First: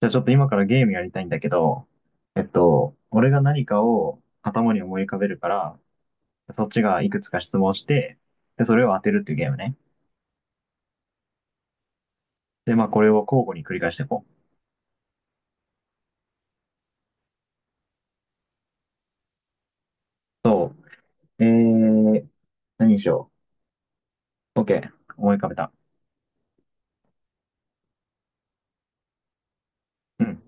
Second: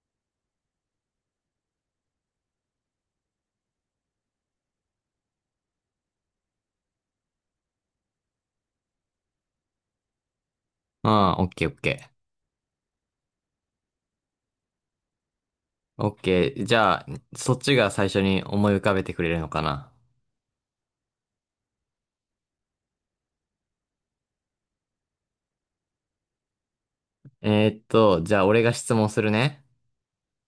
じゃあちょっと今からゲームやりたいんだけど、俺が何かを頭に思い浮かべるから、そっちがいくつか質問して、で、それを当てるっていうゲームね。ああ、オッケーオッケで、まあこれを交互に繰り返していこう。ー。オッケー。じゃあ、そっちが最初に思い浮かべてくれるのかな。そう。何にしよう。OK。思い浮かべた。じゃあ俺が質問するね。うん。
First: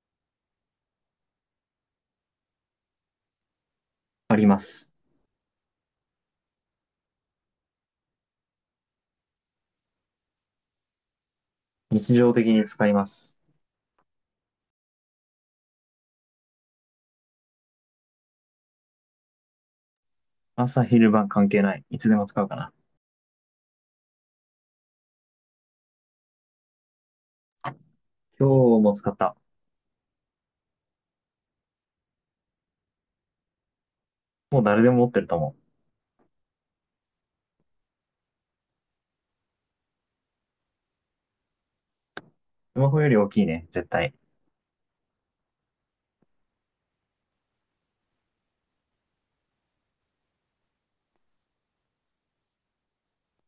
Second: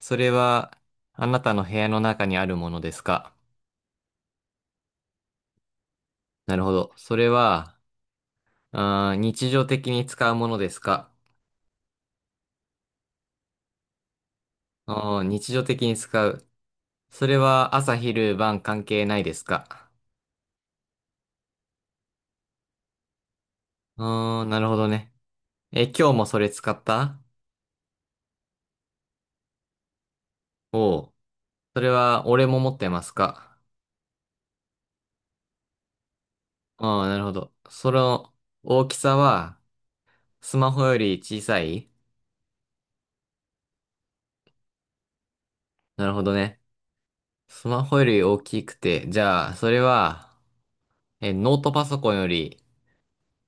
それは、あなたの部屋の中にあるものですか？あります。なるほど。それは、あー日常的に使うものですか？日常的に使います。あー日常的に使う。それは朝昼晩関係ないですか？朝昼晩関係ない。いつでも使うかな。あーなるほどね。え、今日もそれ使った？今日も使った。おう。それは俺も持ってますか？もう誰でも持ってると思う。ああー、なるほど。その大きさは、スマホより小さい？スマホより大きいね、絶対。なるほどね。スマホより大きくて、じゃあ、それは、え、ノートパソコンより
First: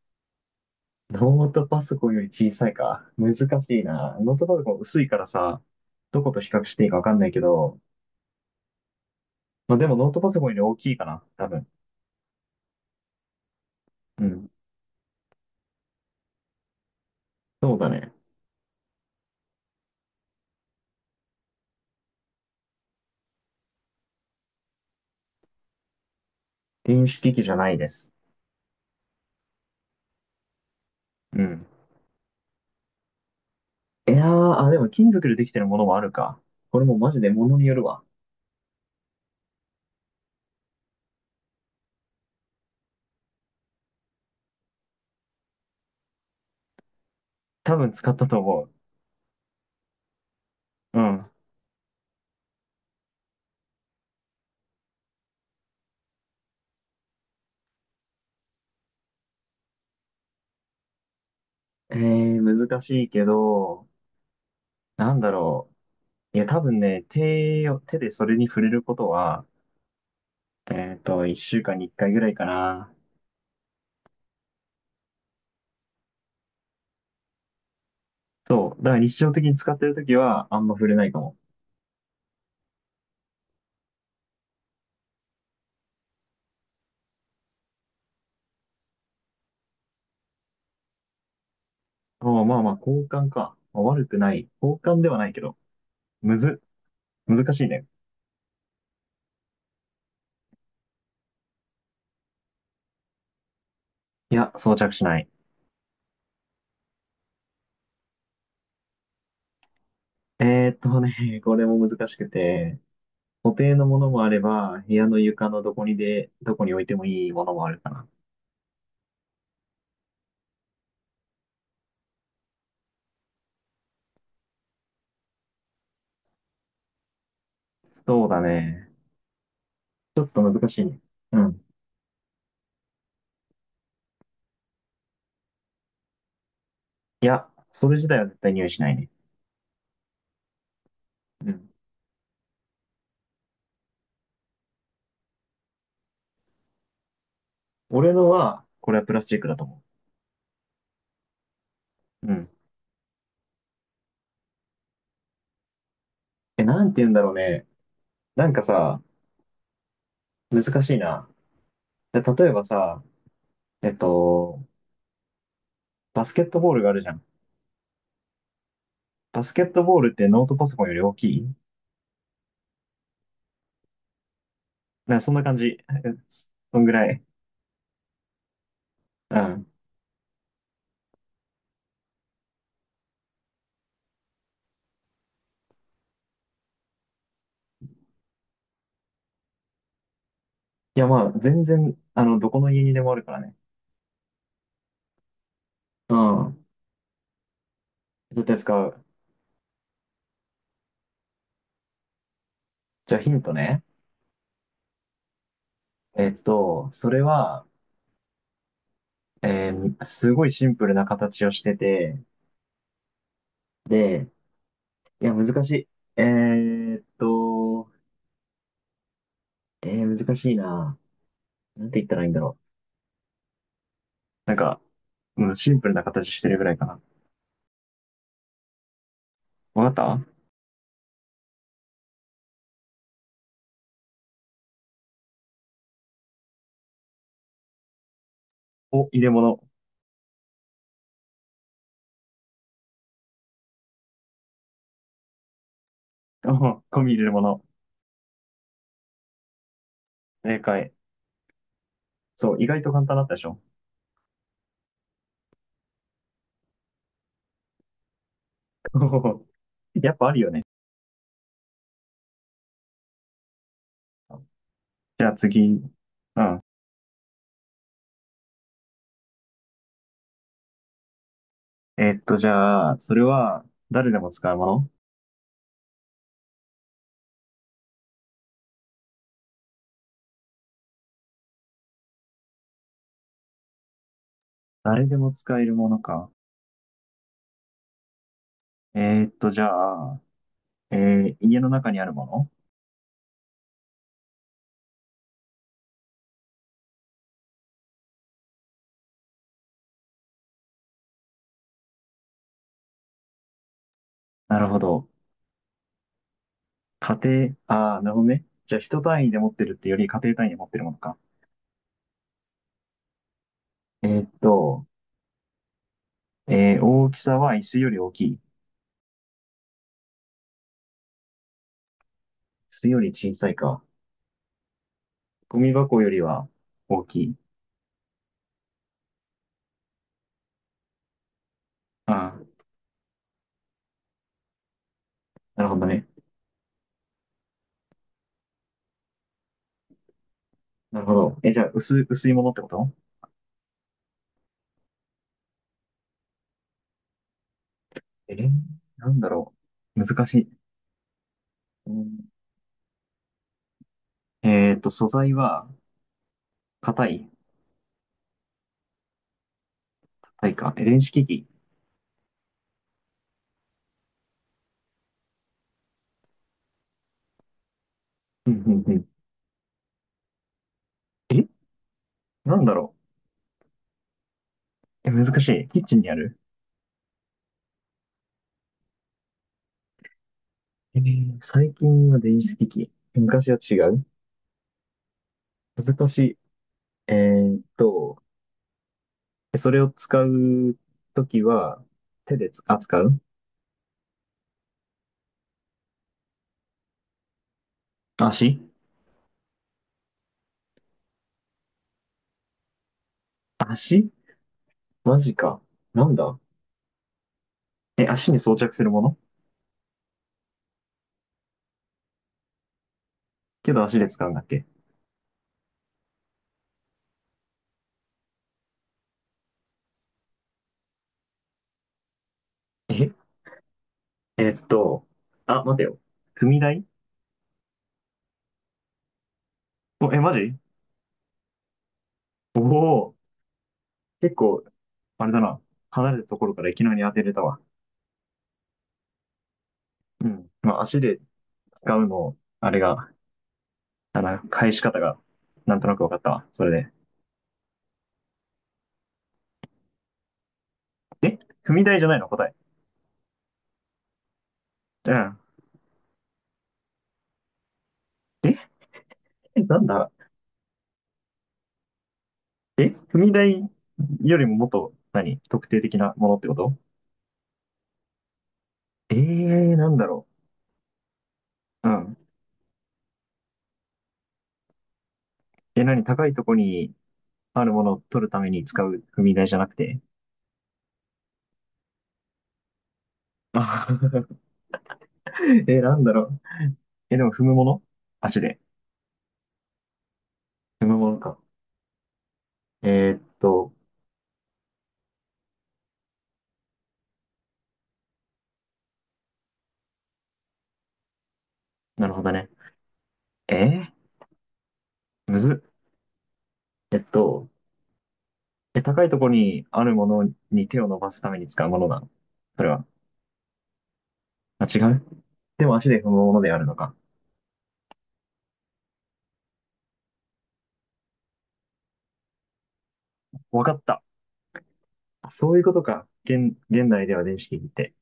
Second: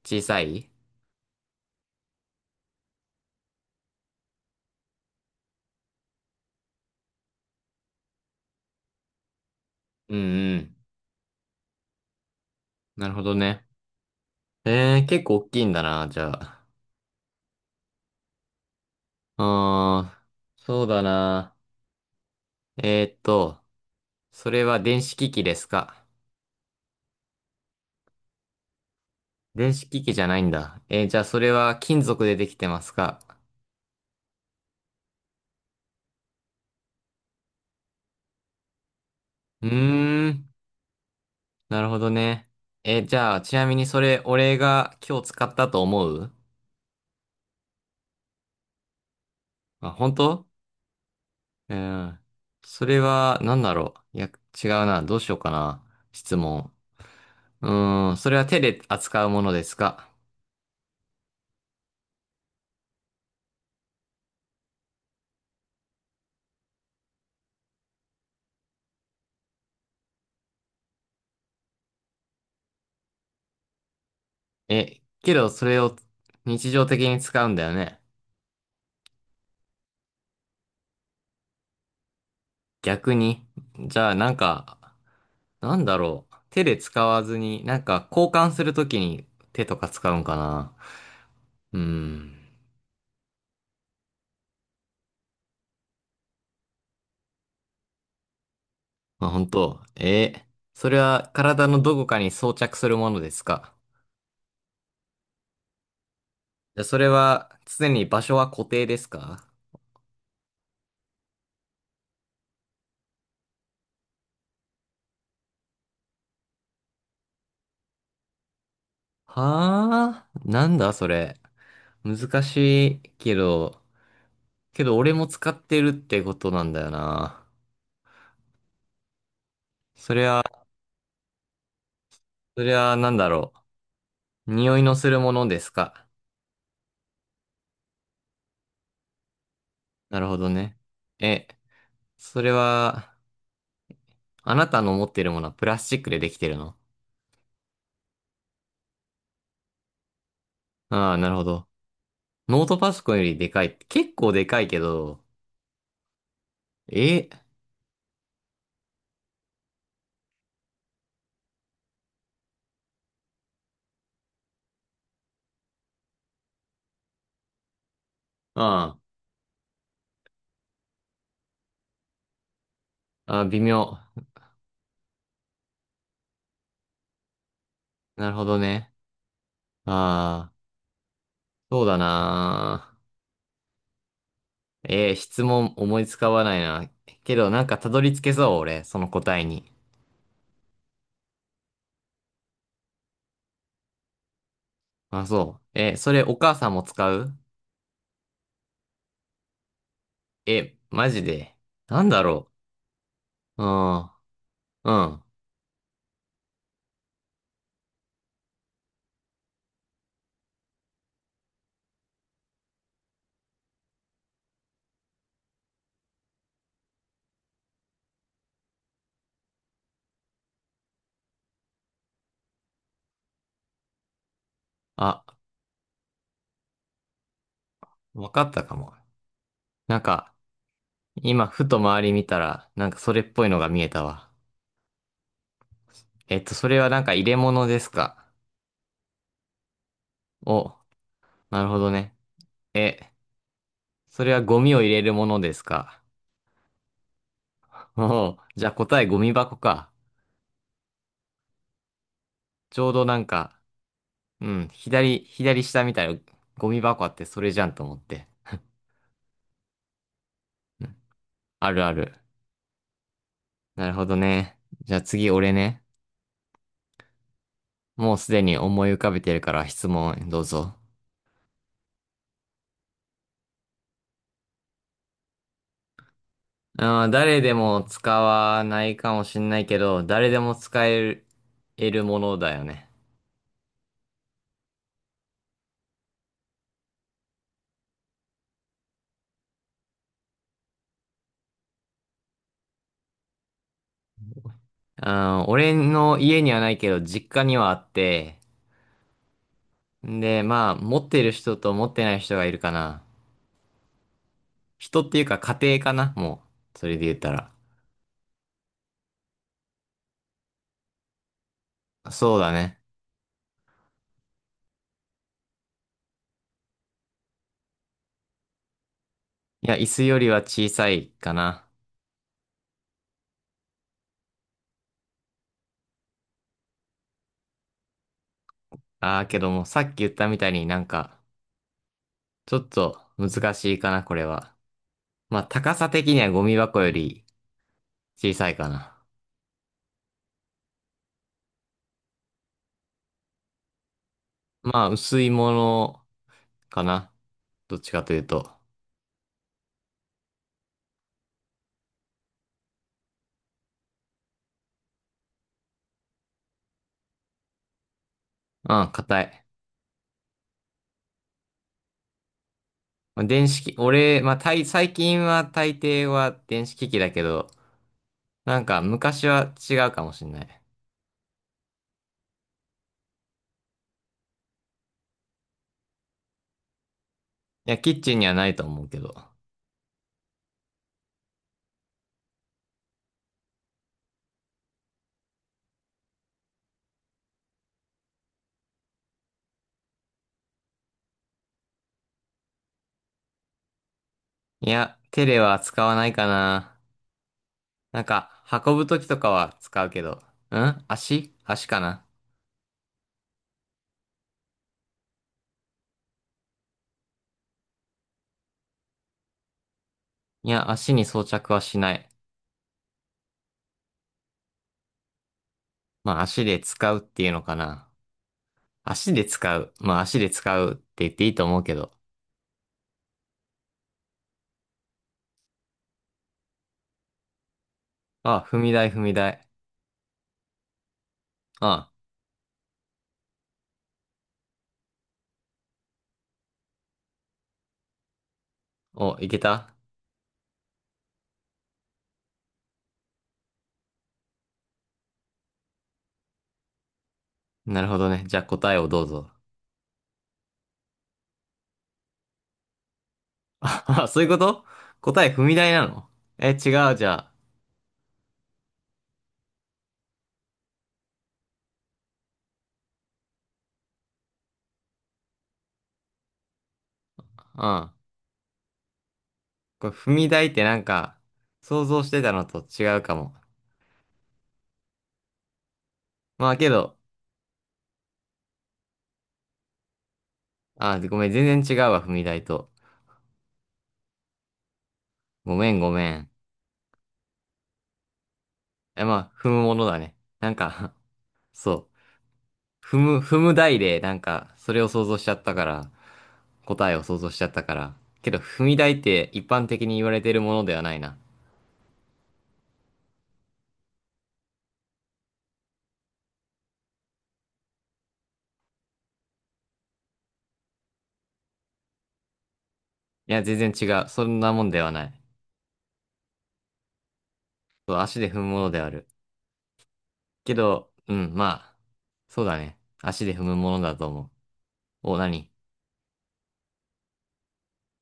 小さい？ノートパソコンより小さいか。難しいな。ノートパソコン薄いからさ、どこと比較していいかわかんないけど、まあでもノーうんトパソコンようり大ん。きいかな、多分。なるほどね。うん。えー、結構大きいんだな、じゃあ。そうだね。うーん、そうだな。えーっと、それは電子機器ですか？電子機器じゃないです。電子機器じゃないんだ。えーじゃあ、そうれん。は金属でできてますか？いやー、あ、でも金属でできてるものもあるか。これもマジで物によるわ。うーん、なるほどね。えーじゃあ、ちなみにそれ、俺が今日使ったと思う？多分使ったと思う。あ、本当？うん。うん。それは、なんだろう。いや、違うな。どうしようかな。質問。うーん。それは手で扱うものですか？えー、難しいけど、なんだろう。いや、多分ね、手でそれに触れることは、一週間に一回ぐらいかな。え、けど、それを日常的に使うんだよね。そう。だから日常的に使ってるときは、あんま触れないかも。逆に。じゃあ、なんか、なんだろう。手で使わずに、なんか、交換するときに手とか使うんかな。うーあん。あ、まあまあ、交換か。まあ悪くない。交換ではないけど。むず、難しいね。まあ、本当。え、それは体のどこかに装着するものですか？いや、装着しない。じゃあ、それは常に場所は固定ですか？ね、これも難しくて、固定のものもあれば、部屋の床のどこにで、どこに置いてもいいものもあるかな。はあ、なんだそれ。難しいけど、けど俺も使ってるってことなんだよな。そうだね。そちょれっとは難しいね。うん。それはなんだろう。匂いのするものですか。いや、それ自体は絶対匂いしないね。なるほどね。え、うん。それは、あなたの持ってるものはプラスチックでできてるの？俺のは、これはプラスチックだと思ああ、なるほど。う。うん。ノートパソコンよりでかい。結構でかいけど、え、なんて言うんだえ、ろうね。なんかさ、難しいな。で例えばさ、えっと、バスケットボールがあるじゃん。あバスケットボールってノートパソコンより大きいあ、ああ、微妙。なんかそんな感じ。えそんぐらい。なるほどね。うん。ああ、そうだな。ええ、質問思いつかわないな。けど、なんかたどり着けそう、俺、その答えに。いや、まあ、全然、あの、どこの家にでもあるからね。あ、そう。えー、そうれお母ん。さんも使う？絶対使う。え、マジで。なんだろじゃあヒントう。うね。ん、うん。えっと、それは、すごいシンプルな形をしてて、で、いや、難しい。えーっと、難しいな。なんて言ったらいいんだろう。なんか、あ、うん、シンプルな形してるぐらいかな。わかったかも。わかっなんたか、今、ふと周り見たら、なんかそれっぽいのが見えたわ。えっと、それはなんか入れ物ですか？お、入れ物。お、なるほどね。え、それはゴミを入れるものですか？ お、ゴミ入れるもの。おうじゃあ答えゴミ箱か。正解。そう、意ち外とょうど簡単なだっんたでしょ か、うん、左、左下みたいなゴミ箱あってそれじゃんと思って。やっぱあるよね。あるある。なるほどね。じゃあじゃ次あ俺次。ね。うん。もうすでに思い浮かべてるから質問どうぞ。じゃあ、それは誰でも使うものあー、誰でも使わないかもしんないけど、誰でも使える、得るものだよね。誰でも使えるものか。じゃあ、家の中にあるものあー、俺の家にはないけど、実家にはあって、んで、まあ、持ってる人と持ってない人がいるかな。なるほ人ど。っていうか家庭かな、もう。それで言家ったら。庭、ああ、なるほどね。じゃあ、人単位で持ってるってより家庭単位で持ってるものか。そうだね。えーっと、大きさは椅子より大きい。椅いや、椅子よりは小さいかな。子より小さいか。ゴミ箱よりは大きい。ああ、けども、さっき言ったみたいになんか、あちょあ、っと難しいかな、これは。まあ、なる高ほどさね。的にはゴミ箱より小さいかな。なるほど。え、じゃあ、薄いものってことまあ、薄いものかな。どっちかというえー、と。なんだろう。難しい。うんえっと、素材は、硬い、うん、硬い。硬いか。え電子機器。まあ、電子機、俺、まあ、大最近は大抵は電子機器だけど、うなんんうかんうん昔は違うかもしんない。いえなんだろう。え、難しい。キッチンにあるや、キッチンにはないと思うけど。最近は電子機器。昔は違う難しい。えーっと、それを使うときは、手でつ、扱ういや、テレは使わないかな。なんか、足運ぶときとかは使うけど。うん足足かな。足マジか。なんだえ、足に装着するものいや、足に装着はしない。けど足で使うんだっけまあ、足で使うっていうのかな。足で使う。まあ、足で使うって言っていいと思うけど。え、えーっと、あ、待てよ。踏み台あ、踏み台、踏み台。お、え、マジあ、おお、結構、あれだな。離れたところからいきなり当てれたわ。お、いけた？うん。まあ、足で使うの、あれが、あの、返し方が、なんとなく分かったわ。それなるほどね。じゃあ答えをどうぞ。で。え踏み台じゃないの答え。あ、あそういうこと？う答えん。踏み台なの？え、違う、じゃえなんだえ踏み台よりももっと、何特定的なものってことあ。うん。こなんれだ踏ろみ台ってなんか、想う。う像してん。たのと違うかも。え、何高いとまこあ、けにど、あるものを取るために使う踏み台じゃなくてあ、ごめん、全然違うわ、踏み台と。あ ご めえ、ん、ごなんだめろん。う。え、でも踏むもの足で。え、まあ、踏むものだね。なん踏か むものか。そう。踏えーむ、っ踏むと、台で、なんか、それを想像しちゃったから、答えを想像しちゃったから。けど、踏み台って一般的に言われてるものではないな。なるほどね。えー、むずっ。えっと、え、高いところにあるものに手を伸ばすために使うものなのそれは。いや、全然違う。そんなもあ、ん違ではうない。でも足で踏むものであるのか。そう、足で踏むものである。けど、うん、まあ、そうだね。足で踏むわかものっだた。と思う。お、何？そういうことか。現代では電子機器って。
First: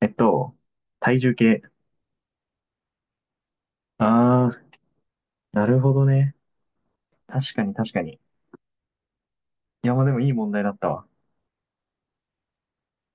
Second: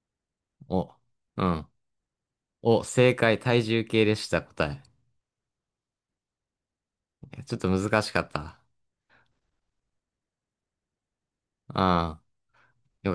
えっと、お、体重う計。ん。お、正解、体重計でした、あー、答え。なるほどね。ち確ょっかとに確難かしかに。った。いや、まあでもいい問題だったわ。うん、よかった。